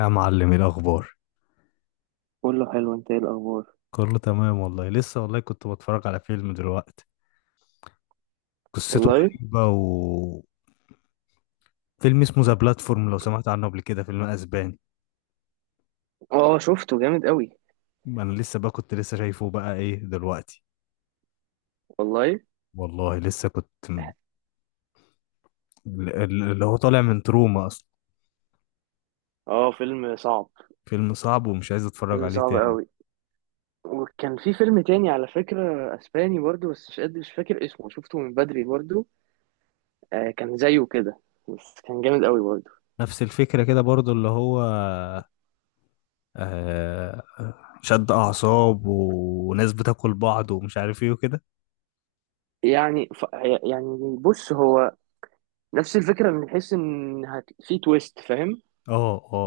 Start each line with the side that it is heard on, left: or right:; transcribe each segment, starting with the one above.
left: يا معلم، ايه الاخبار؟
right: كله حلو، انت ايه الاخبار؟
left: كله تمام والله. لسه والله كنت بتفرج على فيلم دلوقتي. قصته
right: والله.
left: غريبة و فيلم اسمه ذا بلاتفورم. لو سمعت عنه قبل كده، فيلم اسباني.
right: اه شفته جامد قوي.
left: ما انا لسه بقى، كنت لسه شايفه بقى ايه دلوقتي.
right: والله.
left: والله لسه كنت اللي هو طالع من تروما اصلا.
right: اه فيلم صعب.
left: فيلم صعب، ومش عايز اتفرج
right: فيلم
left: عليه
right: صعب
left: تاني.
right: قوي. وكان في فيلم تاني على فكرة، اسباني برضو، بس مش قادر مش فاكر اسمه، شفته من بدري برضو. آه كان زيه كده، بس كان جامد قوي برضو.
left: نفس الفكرة كده برضو، اللي هو آه شد اعصاب وناس بتاكل بعض ومش عارف ايه وكده.
right: يعني ف... يعني بص هو نفس الفكرة من حيث ان في تويست، فاهم؟
left: اه اه،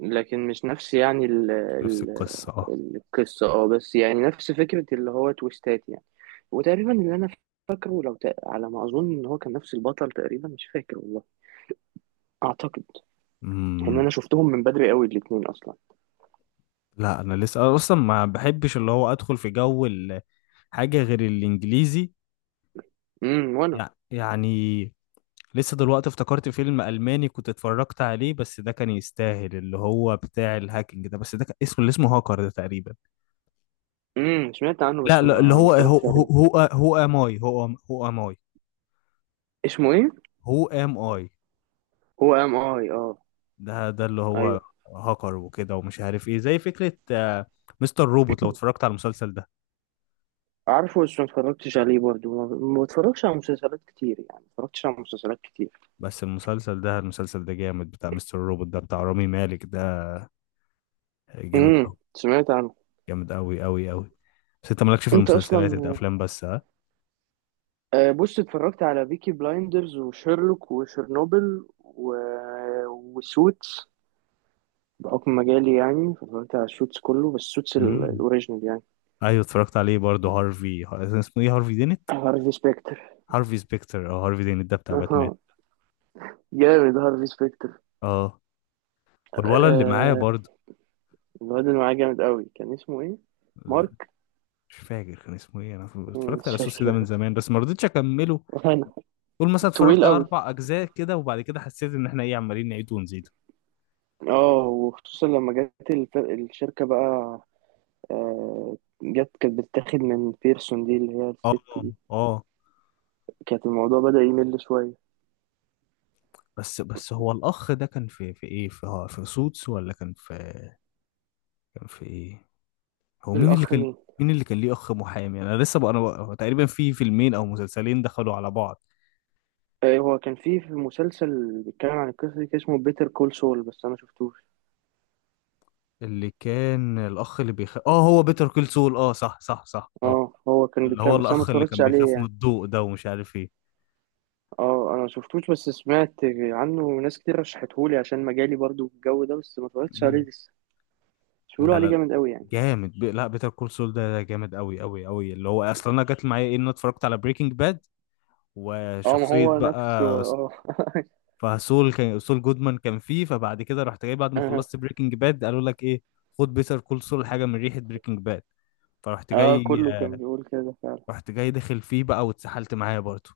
right: لكن مش نفس يعني
left: نفس القصة، اه.
right: القصة، اه، بس يعني نفس فكرة اللي هو تويستات يعني. وتقريبا اللي انا فاكره، على ما اظن ان هو كان نفس البطل تقريبا، مش فاكر والله. اعتقد ان
left: امم
right: انا شفتهم من بدري قوي الاتنين اصلا.
left: لا، انا لسه، أنا اصلا ما بحبش اللي هو ادخل في جو حاجة غير الانجليزي.
right: وانا.
left: يعني لسه دلوقتي افتكرت فيلم الماني كنت اتفرجت عليه، بس ده كان يستاهل، اللي هو بتاع الهاكينج ده، بس ده كان اسمه، اللي اسمه هاكر ده تقريبا.
right: سمعت عنه،
left: لا
right: بس
left: لا، اللي
right: ما
left: هو
right: اتفرجتش عليه.
left: هو ام اي، هو ام اي،
right: اسمه ايه؟
left: هو ام اي.
right: هو ام اي، اه.
left: ده ده اللي هو
right: ايوه.
left: هاكر وكده ومش عارف ايه، زي فكرة مستر روبوت. لو اتفرجت على المسلسل ده.
right: عارفه بس ما اتفرجتش عليه برضه. ما بتفرجش على مسلسلات كتير، يعني ما اتفرجتش على مسلسلات كتير.
left: بس المسلسل ده جامد، بتاع مستر روبوت ده، بتاع رامي مالك ده، جامد قوي،
right: سمعت عنه.
left: جامد قوي قوي قوي. بس انت مالكش في
right: انت اصلا،
left: المسلسلات، انت افلام بس، ها؟
right: آه، بص، اتفرجت على بيكي بلايندرز وشيرلوك وشيرنوبل وسوتس، بحكم مجالي يعني. فاتفرجت على السوتس كله، بس السوتس
left: امم.
right: الاوريجينال يعني.
left: ايوه، اتفرجت عليه برضه. هارفي، اسمه ايه، هارفي دينت.
right: هارفي سبيكتر.
left: هارفي سبيكتر او هارفي دينت ده، بتاع باتمان.
right: اها. جامد هارفي سبيكتر.
left: اه. والولد اللي معايا
right: آه
left: برضه.
right: الواد اللي معاه جامد قوي، كان اسمه ايه؟
left: لا،
right: مارك.
left: مش فاكر كان اسمه ايه انا.
right: مم،
left: اتفرجت
right: مش
left: على سوسي ده من
right: فاكر.
left: زمان، بس ما رضيتش اكمله.
right: انا.
left: قول مثلا اتفرجت
right: طويل
left: على
right: قوي.
left: اربع اجزاء كده، وبعد كده حسيت ان احنا ايه، عمالين نعيد ونزيد.
right: اه وخصوصا لما جت الشركة بقى. آه، جت كانت بتتاخد من بيرسون دي، اللي هي
left: اه
right: الست دي.
left: اه.
right: كانت الموضوع بدأ يمل شوية.
left: بس هو الأخ ده كان في، في إيه، في، هو في سوتس ولا كان في، كان في إيه، هو مين اللي
right: الأخ
left: كان،
right: مين؟
left: مين اللي كان ليه أخ محامي؟ أنا لسه بقى، أنا بقى هو تقريبا في فيلمين أو مسلسلين دخلوا على بعض.
right: آه، هو كان في مسلسل بيتكلم عن القصة دي، كان اسمه بيتر كول سول، بس أنا مشفتوش.
left: اللي كان الأخ اللي بيخاف، آه هو بيتر كول سول، آه صح صح صح، آه.
right: اه هو كان
left: اللي هو
right: بيتكلم بس انا ما
left: الأخ اللي
right: اتفرجتش
left: كان
right: عليه
left: بيخاف من
right: يعني.
left: الضوء ده ومش عارف إيه.
right: اه انا ما شفتوش، بس سمعت عنه وناس كتير رشحتهولي عشان مجالي برضو الجو ده، بس ما اتفرجتش عليه
left: مم.
right: لسه. بس بيقولوا
left: لا
right: عليه
left: لا،
right: جامد قوي يعني.
left: جامد لا، بيتر كول سول ده ده جامد قوي قوي قوي. اللي هو اصلا انا، جت معايا ايه، ان انا اتفرجت على بريكنج باد
right: اه ما
left: وشخصيه
right: هو نفسه
left: بقى
right: اه.
left: فسول، كان سول جودمان كان فيه. فبعد كده رحت جاي بعد ما خلصت بريكنج باد، قالوا لك ايه، خد بيتر كول سول حاجه من ريحه بريكنج باد، فرحت، آه،
right: اه
left: جاي.
right: كله كان بيقول كده فعلا.
left: رحت جاي داخل فيه بقى واتسحلت معايا برضه.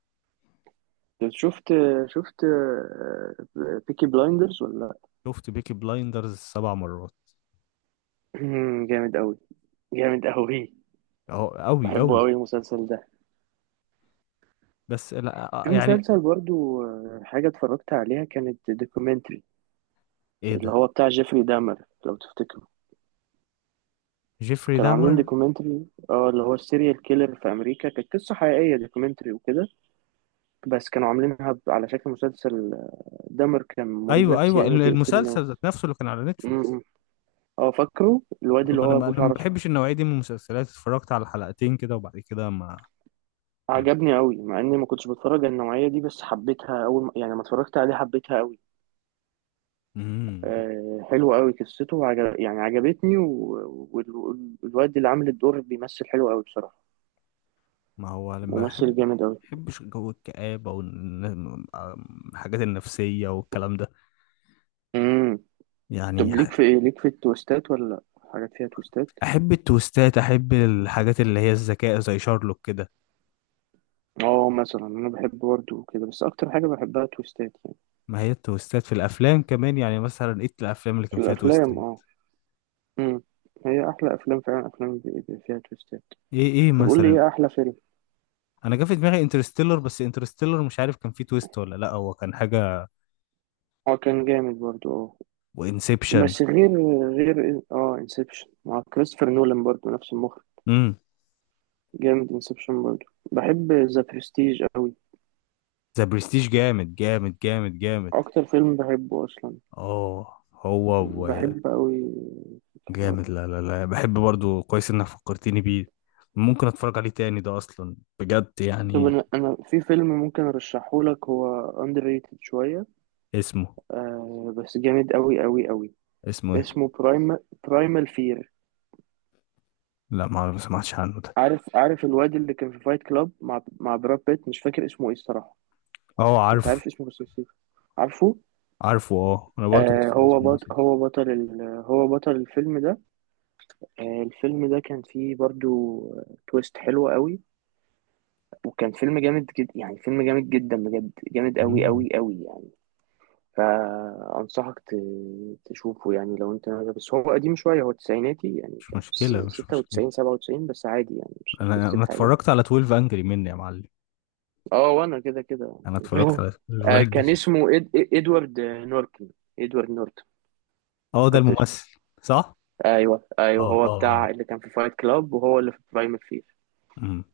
right: شفت شفت بيكي بلايندرز ولا؟
left: شفت بيكي بلايندرز سبع مرات.
right: جامد قوي. جامد قوي.
left: اهو قوي
right: بحبه
left: قوي.
right: قوي المسلسل ده.
left: بس لا
right: في
left: يعني.
right: مسلسل برضو، آه، حاجة اتفرجت عليها كانت دوكيومنتري،
left: ايه
right: اللي
left: ده،
right: هو بتاع جيفري دامر، لو تفتكر.
left: جيفري
right: كانوا عاملين
left: دامر.
right: دوكيومنتري، اه، اللي هو السيريال كيلر في امريكا، كانت قصه حقيقيه، دوكيومنتري وكده. بس كانوا عاملينها على شكل مسلسل. آه، دمر كان مريض
left: ايوه
right: نفسي
left: ايوه،
right: يعني وبيقتل
left: المسلسل
right: ناس.
left: ذات نفسه اللي كان على
right: م-
left: نتفليكس.
right: م. اه فاكره الواد اللي
left: ما انا،
right: هو ابو
left: ما
right: شعر اصفر.
left: بحبش النوعيه دي من المسلسلات. اتفرجت على حلقتين كده، وبعد كده ما، ما.
right: عجبني قوي مع اني ما كنتش بتفرج على النوعيه دي، بس حبيتها اول ما، يعني لما اتفرجت عليه حبيتها قوي.
left: مم.
right: آه حلوه قوي قصته، وعجب يعني عجبتني والواد اللي عامل الدور بيمثل حلو قوي بصراحه.
left: ما هو انا
right: ممثل جامد قوي.
left: بحبش جو الكآبة والحاجات النفسية والكلام ده.
right: امم.
left: يعني
right: طب ليك في ايه، ليك في التويستات ولا لأ؟ حاجات فيها تويستات.
left: أحب التويستات، أحب الحاجات اللي هي الذكاء زي شارلوك كده.
right: اه مثلا انا بحب برضه كده، بس اكتر حاجه بحبها تويستات يعني.
left: ما هي التويستات في الأفلام كمان. يعني مثلا إيه الأفلام اللي كان
right: في
left: فيها تويستات؟
right: الافلام اه. امم. هي احلى افلام فعلا، افلام بيبقى فيها تويستات.
left: إيه إيه
right: طب قول لي
left: مثلا.
right: ايه احلى فيلم.
left: أنا جه في دماغي انترستيلر، بس انترستيلر مش عارف كان فيه تويست ولا لأ، هو كان حاجة.
right: اه كان جامد برضه اه.
left: وإنسبشن.
right: بس غير، اه، انسبشن مع كريستوفر نولان برضه، نفس المخرج.
left: امم.
right: جامد انسبشن برضه. بحب ذا برستيج قوي.
left: ذا برستيج جامد جامد جامد جامد.
right: اكتر فيلم بحبه اصلا.
left: اه هو
right: بحب قوي الحوار
left: جامد.
right: ده.
left: لا لا لا، بحب برضو، كويس انك فكرتني بيه. ممكن اتفرج عليه تاني ده اصلا، بجد
right: طب
left: يعني.
right: انا في فيلم ممكن ارشحه لك، هو underrated شويه.
left: اسمه
right: آه بس جامد قوي قوي قوي.
left: اسمه ايه؟
right: اسمه برايم، برايمال فير.
left: لا، ما ما سمعتش عنه ده.
right: عارف الواد اللي كان في فايت كلاب مع براد بيت، مش فاكر اسمه ايه الصراحة.
left: اه
right: كنت
left: عارف.
right: عارف اسمه بس نسيت. عارفه.
left: عارفه، اه، انا برضو كنت
right: آه
left: فاكر اسمه، نسيت.
right: هو بطل الفيلم ده. آه الفيلم ده كان فيه برضو تويست حلوة قوي. وكان فيلم جامد جدا، يعني فيلم جامد جدا بجد، جامد قوي
left: مم.
right: قوي قوي يعني. فأنصحك ت... تشوفه يعني لو انت، بس هو قديم شوية، هو تسعيناتي يعني،
left: مش
right: كان في
left: مشكلة مش مشكلة.
right: 96 97، بس عادي يعني مش
left: انا،
right: هتحس بحاجة.
left: اتفرجت على 12 انجري مني يا معلم.
right: اه وانا كده كده.
left: انا اتفرجت على 12
right: آه كان
left: انجري.
right: اسمه ادوارد نورتن. ادوارد نورتن.
left: اه ده
right: فكرت اسمه.
left: الممثل. صح.
right: ايوه
left: اه
right: ايوه هو
left: اه اه.
right: بتاع اللي كان في فايت كلاب وهو اللي في برايم فير.
left: مم.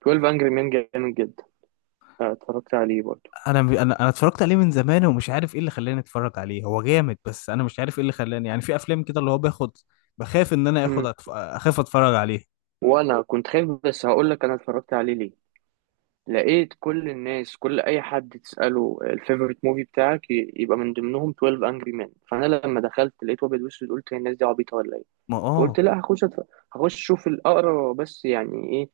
right: 12 انجري مان جامد جدا. آه اتفرجت عليه برضه.
left: انا، انا اتفرجت عليه من زمان، ومش عارف ايه اللي خلاني اتفرج عليه. هو جامد، بس انا مش عارف ايه اللي خلاني، يعني في افلام كده اللي هو باخد، بخاف ان انا اخد،
right: مم.
left: اخاف اتفرج عليه.
right: وانا كنت خايف، بس هقول لك انا اتفرجت عليه ليه. لقيت كل الناس، كل اي حد تساله الفيفوريت موفي بتاعك يبقى من ضمنهم 12 انجري مان، فانا لما دخلت لقيت ابيض واسود قلت هي الناس دي عبيطه ولا ايه؟
left: ما
right: فقلت
left: اه،
right: لا، هخش اشوف الاقرا بس يعني ايه.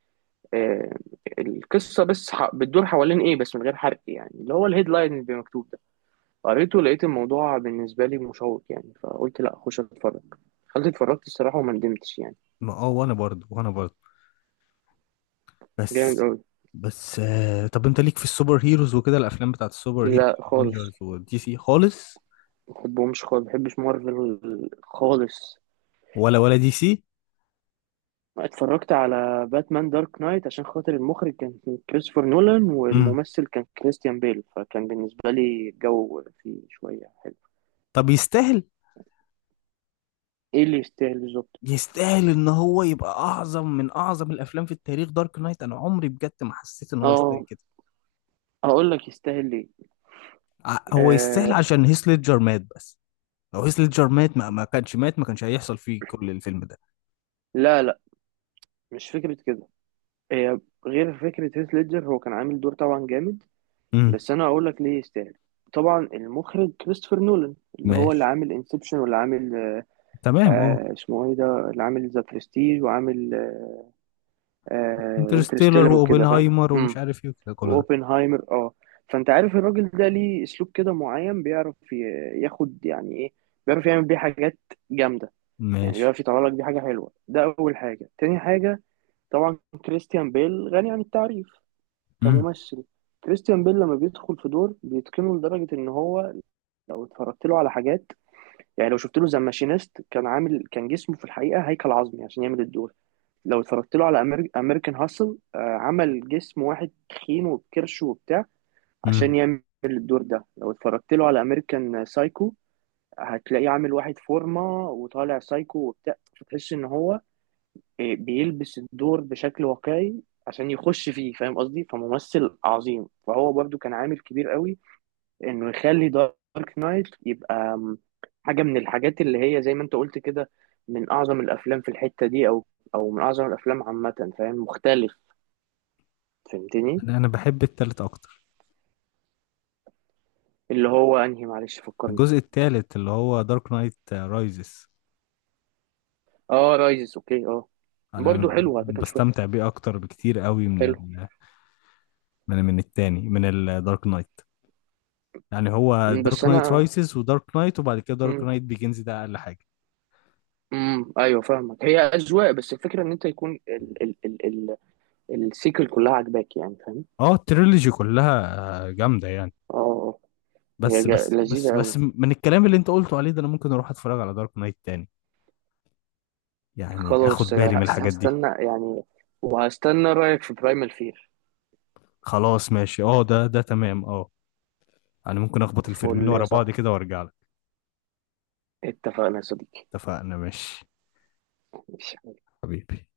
right: آه القصه بس بتدور حوالين ايه، بس من غير حرق يعني، اللي هو الهيدلاين اللي بيبقى مكتوب ده. قريته، لقيت الموضوع بالنسبه لي مشوق يعني، فقلت لا اخش اتفرج. دخلت اتفرجت الصراحه وما ندمتش يعني.
left: ما اه، وانا برضه، وانا برضه.
right: جامد
left: بس
right: قوي.
left: طب انت ليك في السوبر هيروز وكده، الافلام بتاعت السوبر هيروز،
right: لا خالص،
left: افنجرز ودي سي، خالص؟
right: ما بحبهمش خالص، ما بحبش مارفل خالص.
left: ولا، دي سي.
right: اتفرجت على باتمان دارك نايت عشان خاطر المخرج كان كريستوفر نولان
left: امم.
right: والممثل كان كريستيان بيل، فكان بالنسبة لي الجو فيه شوية حلو.
left: طب يستاهل؟
right: ايه اللي يستاهل بالظبط؟
left: يستاهل ان هو يبقى اعظم من اعظم الافلام في التاريخ، دارك نايت؟ انا عمري بجد ما حسيت ان هو يستاهل
right: اه
left: كده.
right: هقول لك يستاهل ليه.
left: هو يستاهل
right: آه
left: عشان هيث ليدجر مات، بس. لو هيث ليدجر مات، ما كانش مات، ما كانش هيحصل فيه كل الفيلم ده.
right: لا لا، مش فكرة كده. هي غير فكرة هيث ليدجر، هو كان عامل دور طبعا جامد.
left: امم.
right: بس انا هقول لك ليه يستاهل. طبعا المخرج كريستوفر نولان، اللي هو اللي
left: ماشي،
right: عامل انسبشن واللي عامل،
left: تمام، اه.
right: آه اسمه ايه ده، اللي عامل ذا برستيج وعامل آه
left: انترستيلر
right: انترستيلر وكده، فاهم؟
left: واوبنهايمر ومش عارف ايه وكده، كله ده.
right: واوبنهايمر اه. فانت عارف الراجل ده ليه اسلوب كده معين، ياخد يعني ايه، بيعرف يعمل بيه حاجات جامده يعني،
left: ماشي.
right: بيعرف يطلع لك بيه حاجه حلوه. ده اول حاجه. تاني حاجه، طبعا كريستيان بيل غني عن التعريف
left: امم.
right: كممثل. كريستيان بيل لما بيدخل في دور بيتقنه لدرجه ان هو، لو اتفرجت له على حاجات، يعني لو شفت له ذا ماشينيست كان عامل، كان جسمه في الحقيقه هيكل عظمي عشان يعمل الدور. لو اتفرجت له على امريكان هاسل، آه، عمل جسم واحد تخين وبكرش وبتاع
left: امم
right: عشان يعمل الدور ده. لو اتفرجت له على امريكان سايكو، هتلاقيه عامل واحد فورمة وطالع سايكو وبتاع، فتحس ان هو، إيه، بيلبس الدور بشكل واقعي عشان يخش فيه، فاهم قصدي؟ فممثل عظيم. فهو برضو كان عامل كبير قوي انه يخلي دارك نايت يبقى حاجة من الحاجات اللي هي زي ما انت قلت كده، من اعظم الافلام في الحتة دي او او من اعظم الافلام عامة، فاهم؟ مختلف. فهمتني.
left: انا، بحب التالت اكتر،
right: اللي هو انهي معلش فكرني.
left: الجزء التالت اللي هو دارك نايت رايزز.
right: اه رايزز، اوكي، اه.
left: انا،
right: برضو حلو على فكره مش
left: بستمتع
right: وحش،
left: بيه اكتر بكتير قوي من
right: حلو.
left: من التاني، من الدارك نايت. يعني هو
right: مم، بس
left: دارك نايت
right: انا.
left: رايزز ودارك نايت، وبعد كده دارك
right: امم.
left: نايت بيجنز ده اقل حاجه.
right: ايوه فاهمك، هي اذواق، بس الفكره ان انت يكون ال السيكل كلها عاجباك يعني، فاهم؟
left: اه، التريلوجي كلها، آه، جامده يعني.
right: اه اه. هي
left: بس
right: لذيذه قوي.
left: من الكلام اللي انت قلته عليه ده، انا ممكن اروح اتفرج على دارك نايت تاني، يعني اخد
right: خلاص،
left: بالي من الحاجات دي.
right: هستنى يعني، وهستنى رايك في برايمال فير.
left: خلاص ماشي، اه، ده تمام، اه. انا ممكن اخبط الفيلمين
right: فول يا
left: ورا بعض
right: صاحبي.
left: كده وارجع لك.
right: اتفقنا يا صديقي.
left: اتفقنا ماشي.
right: ماشي.
left: حبيبي.